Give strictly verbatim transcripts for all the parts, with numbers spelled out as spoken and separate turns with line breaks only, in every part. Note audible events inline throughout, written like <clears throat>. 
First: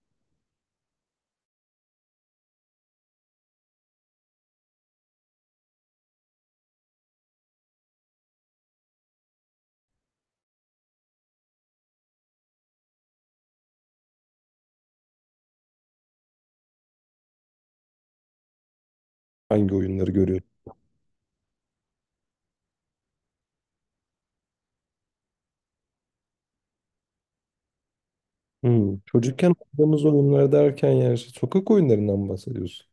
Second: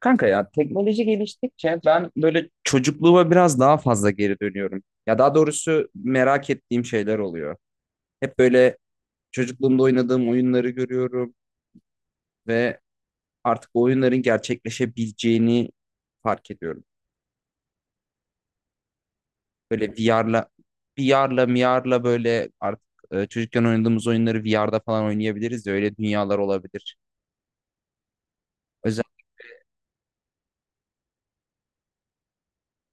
Kanka ya teknoloji geliştikçe ben böyle çocukluğuma biraz daha fazla geri dönüyorum. Ya daha doğrusu merak ettiğim şeyler oluyor. Hep böyle çocukluğumda oynadığım oyunları görüyorum ve artık o oyunların gerçekleşebileceğini fark ediyorum.
Hangi
Böyle
oyunları
VR'la
görüyorsun?
VR'la m r'la böyle artık e, çocukken oynadığımız oyunları v r'da falan oynayabiliriz ya öyle dünyalar olabilir.
Hmm. Çocukken oynadığımız oyunlar derken yani işte sokak oyunlarından mı bahsediyorsun?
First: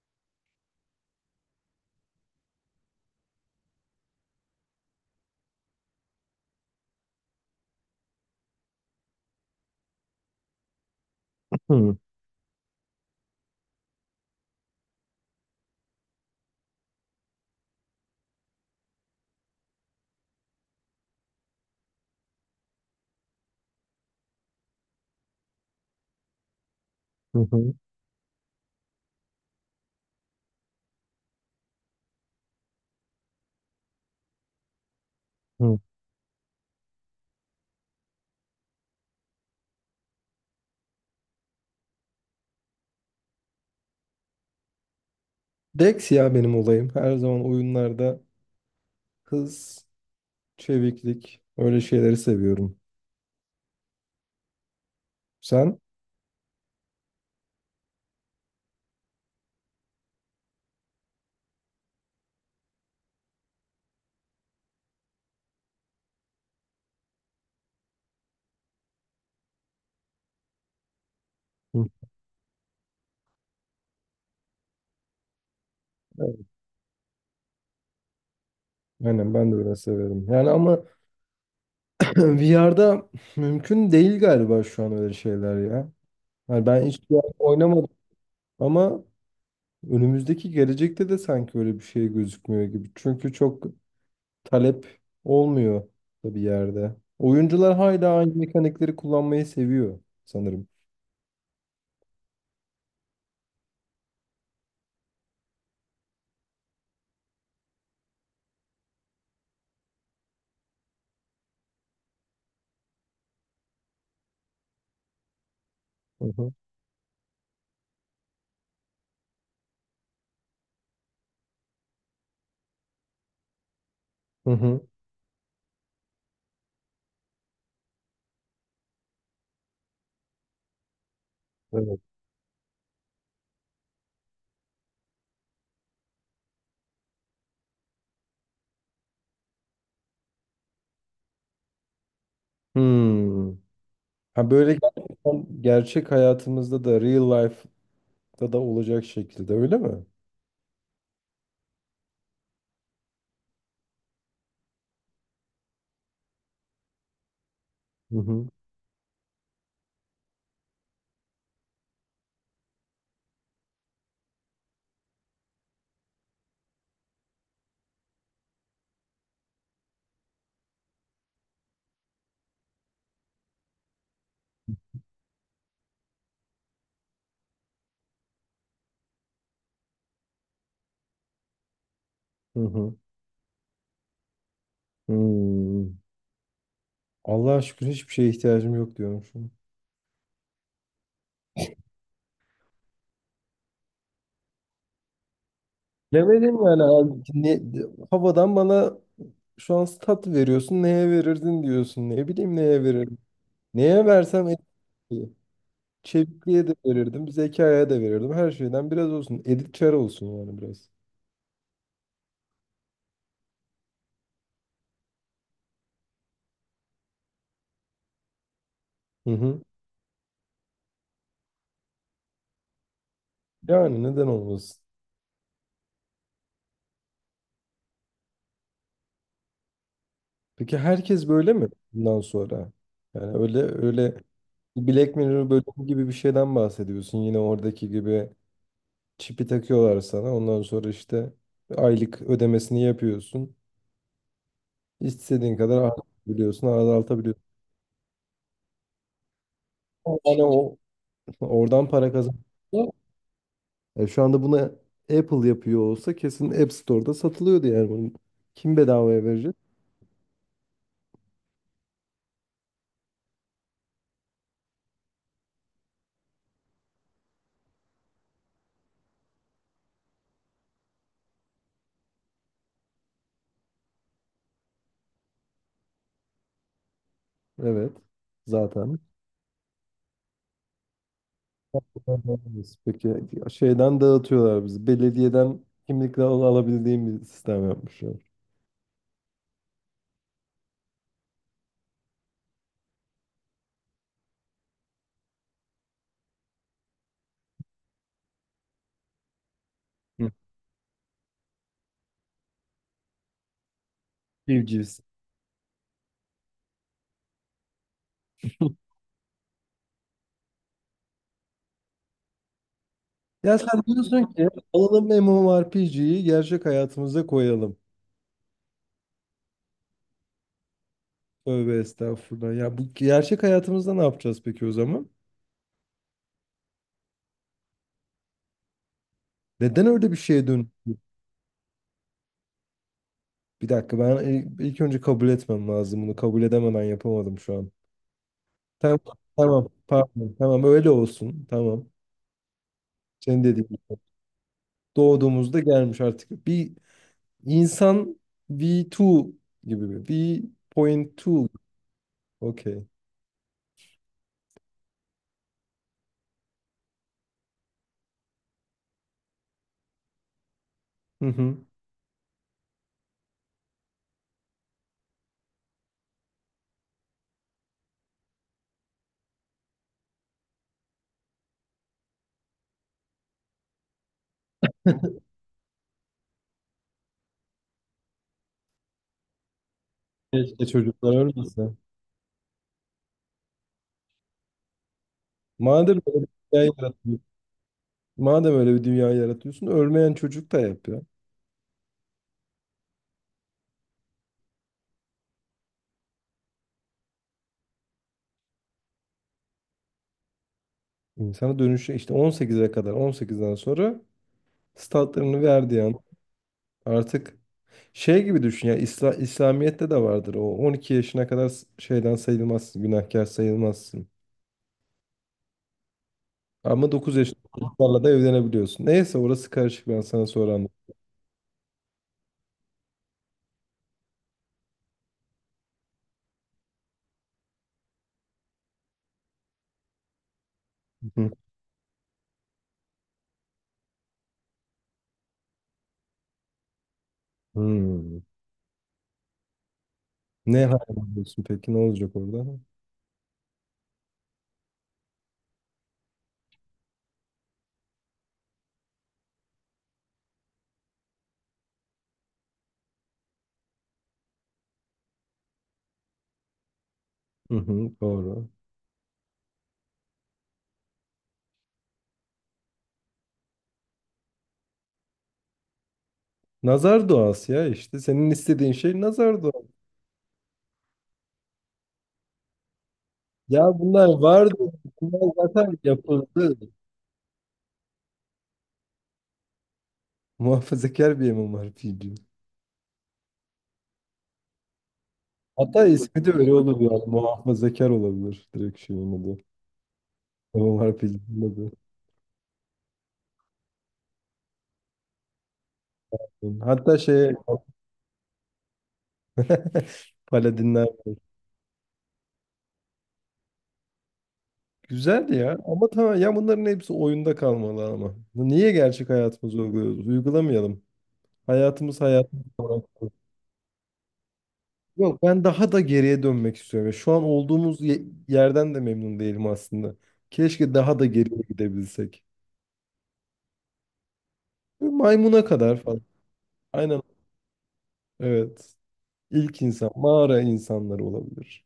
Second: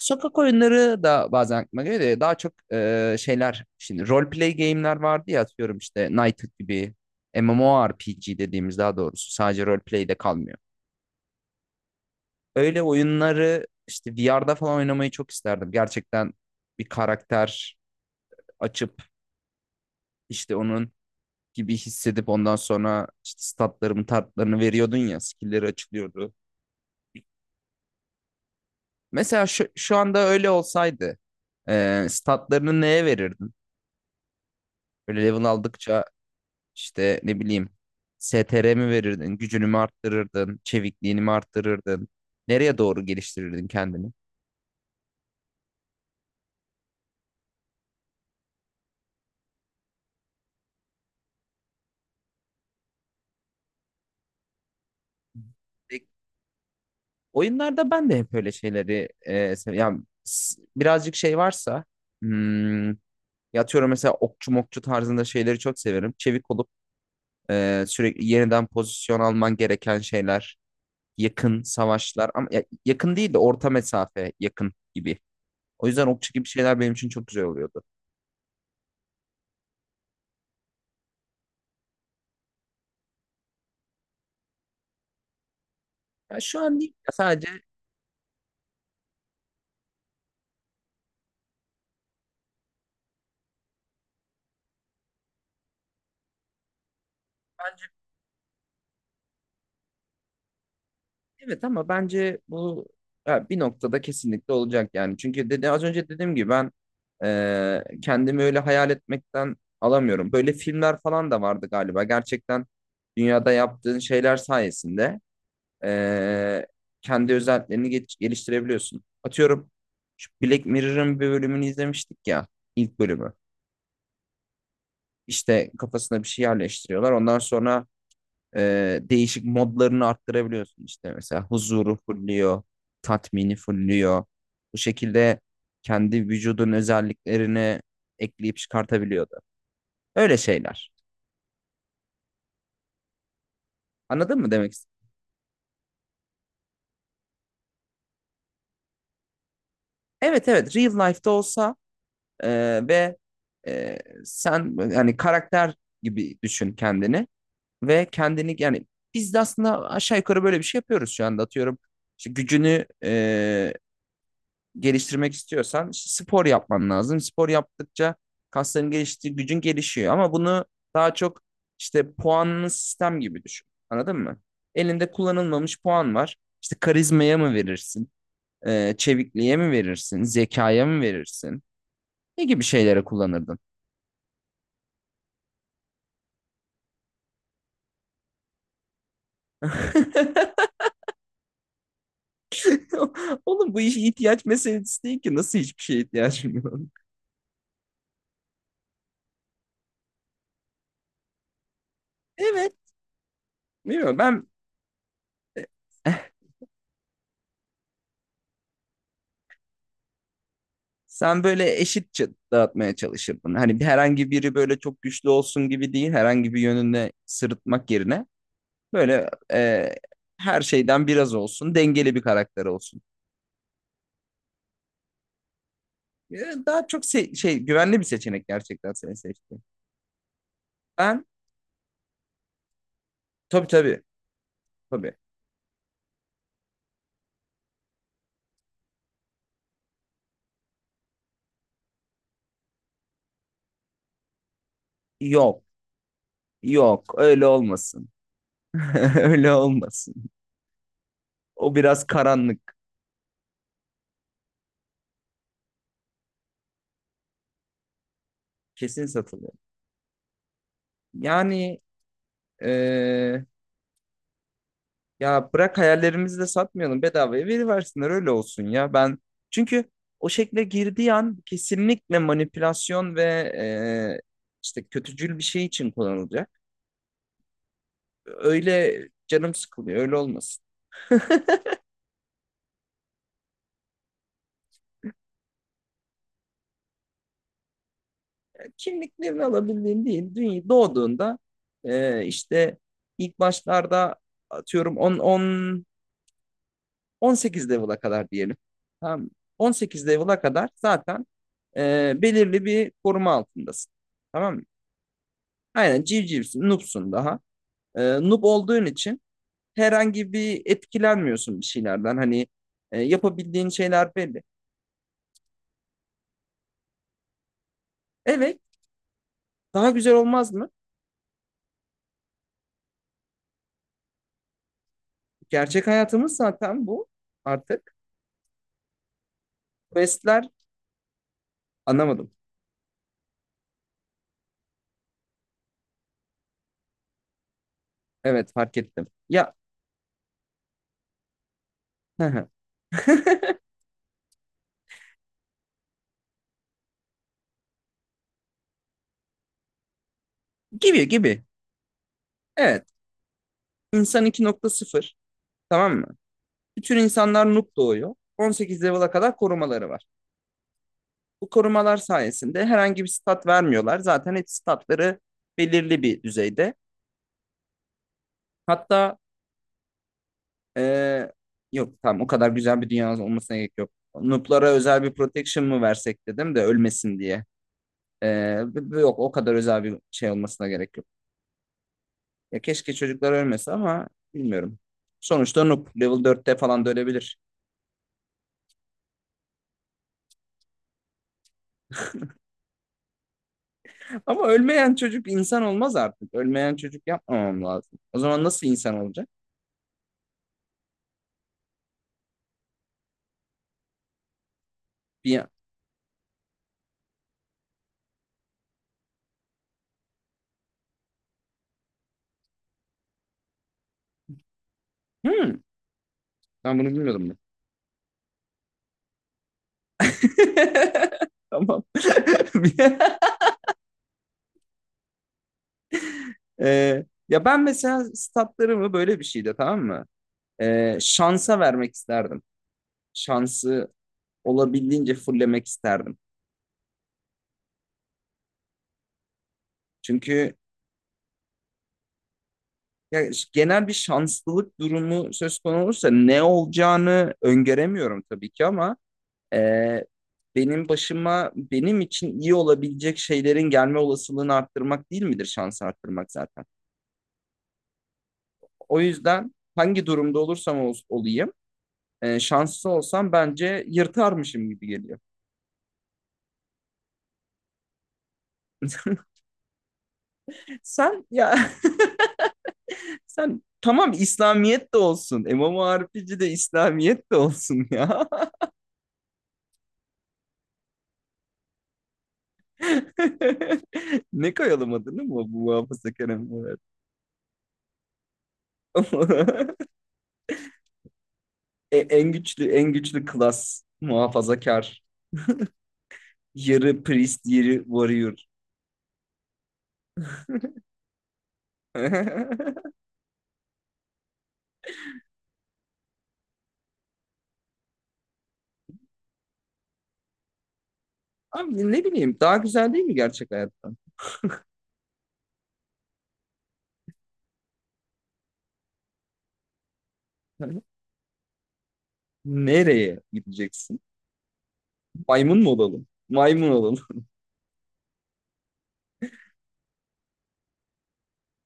Sokak oyunları da bazen aklıma geliyor da daha çok e, şeyler şimdi role play game'ler vardı ya atıyorum işte Knighted gibi MMORPG dediğimiz daha doğrusu sadece role play de kalmıyor.
Hı
Öyle oyunları işte v r'da falan oynamayı çok isterdim. Gerçekten bir karakter açıp işte onun gibi hissedip ondan sonra işte statlarımı tartlarını veriyordun ya skill'leri açılıyordu.
hı hı.
Mesela şu, şu anda öyle olsaydı e, statlarını neye verirdin? Böyle level
Hı.
aldıkça İşte ne bileyim s t r mi verirdin, gücünü mü arttırırdın, çevikliğini mi arttırırdın? Nereye doğru geliştirirdin kendini?
Dex ya benim olayım. Her zaman oyunlarda hız, çeviklik, öyle şeyleri seviyorum. Sen?
E, Oyunlarda ben de hep öyle şeyleri e, sev- yani s- birazcık şey varsa hmm, yatıyorum mesela okçu mokçu tarzında şeyleri çok severim. Çevik olup e, sürekli yeniden pozisyon alman gereken şeyler, yakın
Hı.
savaşlar ama ya- yakın değil de orta mesafe yakın gibi. O yüzden okçu
Evet.
gibi şeyler benim için çok güzel oluyordu.
Aynen ben de öyle severim. Yani ama <clears throat> V R'de mümkün değil galiba şu an öyle şeyler ya.
Ya şu
Yani
an
ben
değil
hiç
ya
V R
sadece
oynamadım, ama önümüzdeki gelecekte de sanki öyle bir şey gözükmüyor gibi. Çünkü çok talep olmuyor da bir yerde. Oyuncular hala aynı mekanikleri kullanmayı seviyor sanırım.
evet ama bence bu ya bir noktada kesinlikle olacak yani. Çünkü dedi, az önce dediğim gibi ben e, kendimi öyle hayal etmekten alamıyorum. Böyle filmler falan da vardı galiba. Gerçekten dünyada yaptığın şeyler sayesinde
Hı hı.
e, kendi özelliklerini geç- geliştirebiliyorsun. Atıyorum şu Black Mirror'ın bir bölümünü izlemiştik ya ilk bölümü.
Hı hı.
İşte kafasına bir şey yerleştiriyorlar. Ondan sonra e, değişik modlarını arttırabiliyorsun işte mesela huzuru
Evet.
fulluyor, tatmini fulluyor. Bu şekilde kendi vücudun özelliklerini ekleyip çıkartabiliyordu. Öyle şeyler.
Hmm.
Anladın mı
Ha,
demek
böyle
istedim?
gerçekten gerçek hayatımızda da real life'da da olacak şekilde öyle mi?
Evet evet real life'da olsa e, ve e, sen yani karakter gibi düşün kendini ve
Hı hı.
kendini yani biz de aslında aşağı yukarı böyle bir şey yapıyoruz şu anda atıyorum. İşte gücünü e, geliştirmek istiyorsan işte spor yapman lazım. Spor yaptıkça kasların geliştiği gücün gelişiyor ama bunu daha çok işte puanlı sistem gibi düşün. Anladın mı? Elinde kullanılmamış puan var. İşte karizmaya mı verirsin? Ee, çevikliğe mi verirsin? Zekaya mı verirsin? Ne
Hı
gibi
hı.
şeylere kullanırdın?
Hmm. Allah'a şükür hiçbir şeye ihtiyacım yok diyormuşum.
<laughs> Oğlum bu iş ihtiyaç meselesi değil ki. Nasıl hiçbir şeye ihtiyacım
Demedim
yok?
yani abi. Ne, havadan bana şu an tat veriyorsun. Neye verirdin diyorsun. Ne bileyim
Evet.
neye veririm. Neye
Bilmiyorum ben.
versem et-
<laughs>
çevikliğe de verirdim, zekaya da verirdim. Her şeyden biraz olsun. Edip Çar olsun yani biraz.
Sen böyle eşitçe dağıtmaya çalışırdın. Hani bir- herhangi biri böyle çok güçlü olsun gibi değil, herhangi bir yönünde sırıtmak yerine böyle
Hı hı.
e, her şeyden biraz olsun, dengeli bir karakter olsun.
Yani neden olmasın?
E, Daha çok se- şey, güvenli bir seçenek gerçekten seni seçtim.
Peki
Ben
herkes böyle mi bundan sonra? Yani öyle
tabii tabii
öyle Black
tabii.
Mirror bölümü gibi bir şeyden bahsediyorsun. Yine oradaki gibi çipi takıyorlar sana. Ondan sonra işte aylık ödemesini yapıyorsun. İstediğin
Yok,
kadar arttırabiliyorsun,
yok
azaltabiliyorsun.
öyle olmasın. <laughs> Öyle
Ama
olmasın.
yani o
O
oradan
biraz
para kazan.
karanlık.
Yani şu anda buna Apple yapıyor olsa kesin App Store'da satılıyordu yani bunun. Kim
Kesin
bedavaya
satılıyor.
verecek?
Yani e, ya bırak hayallerimizi de satmayalım bedavaya veriversinler öyle olsun ya. Ben çünkü o şekle girdiği an kesinlikle manipülasyon ve e, işte kötücül bir şey için kullanılacak.
Evet. Zaten.
Öyle canım sıkılıyor öyle olmasın.
Peki şeyden dağıtıyorlar bizi. Belediyeden kimlikle al- alabildiğim bir sistem yapmışlar.
Kimliklerini alabildiğin değil. Dünya doğduğunda e, işte ilk başlarda atıyorum on on on sekiz level'a kadar diyelim. Tamam. on sekiz
Hı.
level'a kadar zaten e, belirli bir koruma altındasın. Tamam mı?
Civcivs.
Aynen civcivsin, noobsun daha. Ee, Noob olduğun için herhangi bir etkilenmiyorsun bir şeylerden. Hani e,
Ya
yapabildiğin
sen
şeyler
diyorsun
belli.
ki alalım M M O R P G'yi gerçek hayatımıza koyalım.
Evet, daha güzel olmaz mı?
Tövbe estağfurullah. Ya bu gerçek hayatımızda ne yapacağız peki o zaman?
Gerçek hayatımız zaten bu artık.
Neden öyle bir şeye
Questler
dön?
anlamadım.
Bir dakika, ben ilk ilk önce kabul etmem lazım bunu. Kabul edemeden yapamadım şu an.
Evet, fark
Tamam,
ettim. Ya,
tamam, pardon, tamam öyle olsun. Tamam.
hı hı.
Senin
<laughs>
dediğin gibi. Doğduğumuzda gelmiş artık. Bir insan V iki gibi mi?
Gibi gibi.
V.iki. Okey.
Evet, insan iki nokta sıfır, tamam mı? Bütün insanlar noob doğuyor. on sekiz level'a kadar korumaları var.
Hı
Bu
hı.
korumalar sayesinde herhangi bir stat vermiyorlar. Zaten hep statları belirli bir düzeyde. Hatta eee, yok, tamam, o kadar güzel bir dünyanız olmasına gerek yok. Noob'lara özel bir protection mı versek dedim de ölmesin diye. Eee, b- b- yok, o kadar özel bir şey
Keşke
olmasına gerek yok.
çocuklar ölmese.
Ya keşke çocuklar ölmese ama bilmiyorum. Sonuçta noob
Madem öyle
level
bir
dörtte
dünya
falan da
yaratıyorsun,
ölebilir.
madem öyle bir dünya yaratıyorsun, ölmeyen çocuk da yapıyor.
<laughs> Ama ölmeyen çocuk insan olmaz artık. Ölmeyen çocuk yapmamam lazım. O zaman nasıl insan olacak?
İnsana dönüşü işte on sekize kadar, on sekizden sonra
Bir
statlarını verdiği an artık şey gibi düşün ya. İsla- İslamiyet'te de vardır, o on iki yaşına kadar s- şeyden sayılmazsın, günahkar sayılmazsın.
Hmm, Ben bunu
Ama dokuz
bilmiyordum. Ben.
yaşında <laughs> çocuklarla da evlenebiliyorsun. Neyse orası karışık, ben sana sonra anlatayım.
<laughs> Tamam. <laughs> Eee, ya ben mesela statlarımı böyle bir şeyde, tamam mı? Ee,
Hı.
şansa vermek isterdim. Şansı olabildiğince fullemek isterdim.
Hmm.
Çünkü
Ne hayal ediyorsun peki, ne olacak orada?
ya, genel bir şanslılık durumu söz konusu olursa ne olacağını öngöremiyorum tabii ki ama e, benim başıma benim için iyi olabilecek şeylerin gelme olasılığını arttırmak değil midir şansı arttırmak zaten.
Hı hı, doğru.
O yüzden hangi durumda olursam ol- olayım, e, şanslı olsam bence yırtarmışım gibi geliyor.
Nazar duası ya, işte senin istediğin şey nazar duası.
Sen ya. <laughs> Sen,
Ya bunlar
tamam,
vardı.
İslamiyet de
Bunlar
olsun.
zaten
MMORPG de
yapıldı.
İslamiyet de olsun ya.
Muhafazakar bir imam var.
<laughs> Ne koyalım adını mı bu
Hatta ismi
muhafazakar
de öyle
MMORPG?
olur yani. Muhafazakar olabilir direkt şeyin adı.
<laughs>
Var pilli.
E- En güçlü en güçlü klas muhafazakar.
Hatta
Yarı
şey
priest, yarı warrior.
<laughs> paladinler
<laughs>
güzeldi ya, ama tamam ya, bunların hepsi oyunda kalmalı ama. Niye gerçek hayatımızı uyguluyoruz? Uygulamayalım.
Abi
Hayatımız
ne bileyim
hayatımız.
daha
olarak
güzel değil
kalsın.
mi gerçek hayattan?
Yok, ben daha da geriye dönmek istiyorum. Ya şu an olduğumuz ye- yerden de memnun değilim aslında. Keşke
<laughs>
daha da geriye gidebilsek.
Nereye gideceksin?
Böyle maymuna
Maymun mu
kadar falan.
olalım? Maymun olalım.
Aynen evet. İlk insan, mağara insanları olabilir.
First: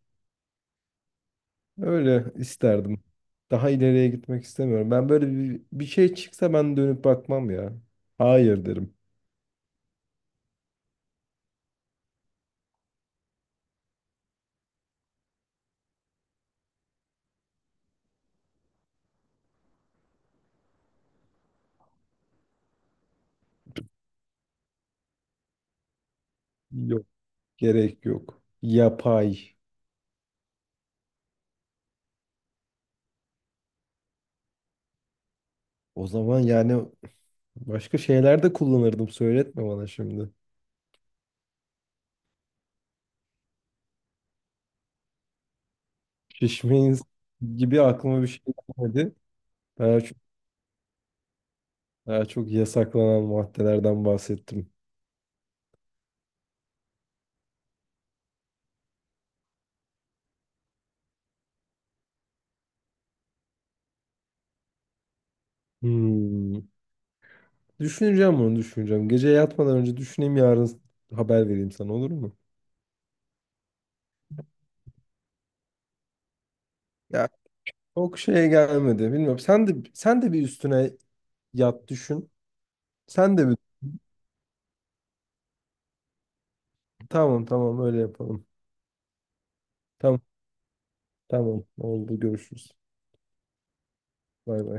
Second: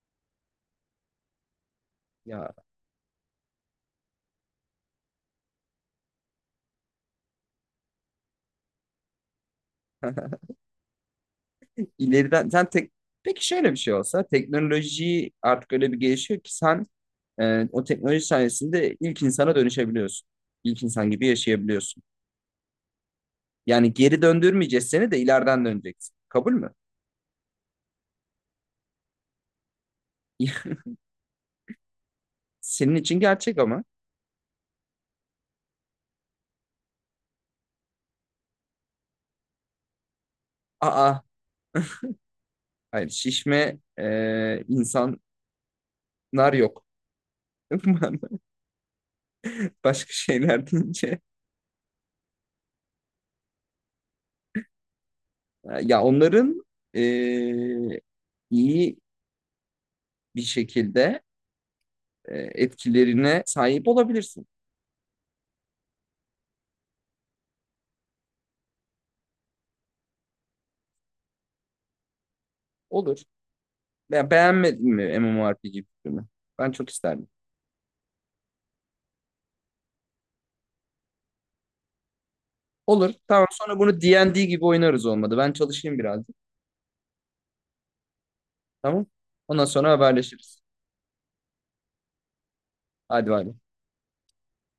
<laughs>
Öyle
Ya
isterdim. Daha ileriye gitmek istemiyorum. Ben böyle bir, bir şey çıksa ben dönüp bakmam ya. Hayır derim.
ileriden sen tek peki şöyle bir şey olsa, teknoloji artık öyle bir gelişiyor ki sen e, o teknoloji sayesinde ilk insana dönüşebiliyorsun. İlk insan gibi yaşayabiliyorsun. Yani geri döndürmeyeceğiz seni de ileriden döneceksin. Kabul mü?
Yok. Gerek yok. Yapay.
<laughs> Senin için gerçek ama.
O zaman yani başka şeyler de kullanırdım. Söyletme bana şimdi.
Aa, hayır, şişme e, insanlar
Şişme
yok.
insan gibi aklıma bir şey
<laughs>
gelmedi. Daha
Başka
çok,
şeyler deyince.
daha çok yasaklanan maddelerden bahsettim.
Ya onların e, iyi bir şekilde e, etkilerine sahip olabilirsin.
Hmm. Düşüneceğim, bunu düşüneceğim. Gece yatmadan önce düşüneyim, yarın haber vereyim sana, olur mu?
Olur. Ya beğenmedin mi MMORPG filmi? Ben çok isterdim.
Ya çok şeye gelmedi. Bilmiyorum. Sen de sen de bir üstüne yat düşün.
Olur.
Sen
Tamam.
de bir,
Sonra bunu D and D gibi oynarız olmadı. Ben çalışayım birazcık.
tamam tamam öyle yapalım.
Tamam. Ondan sonra
Tamam
haberleşiriz.
tamam oldu, görüşürüz.
Hadi bay bay.
Bay bay.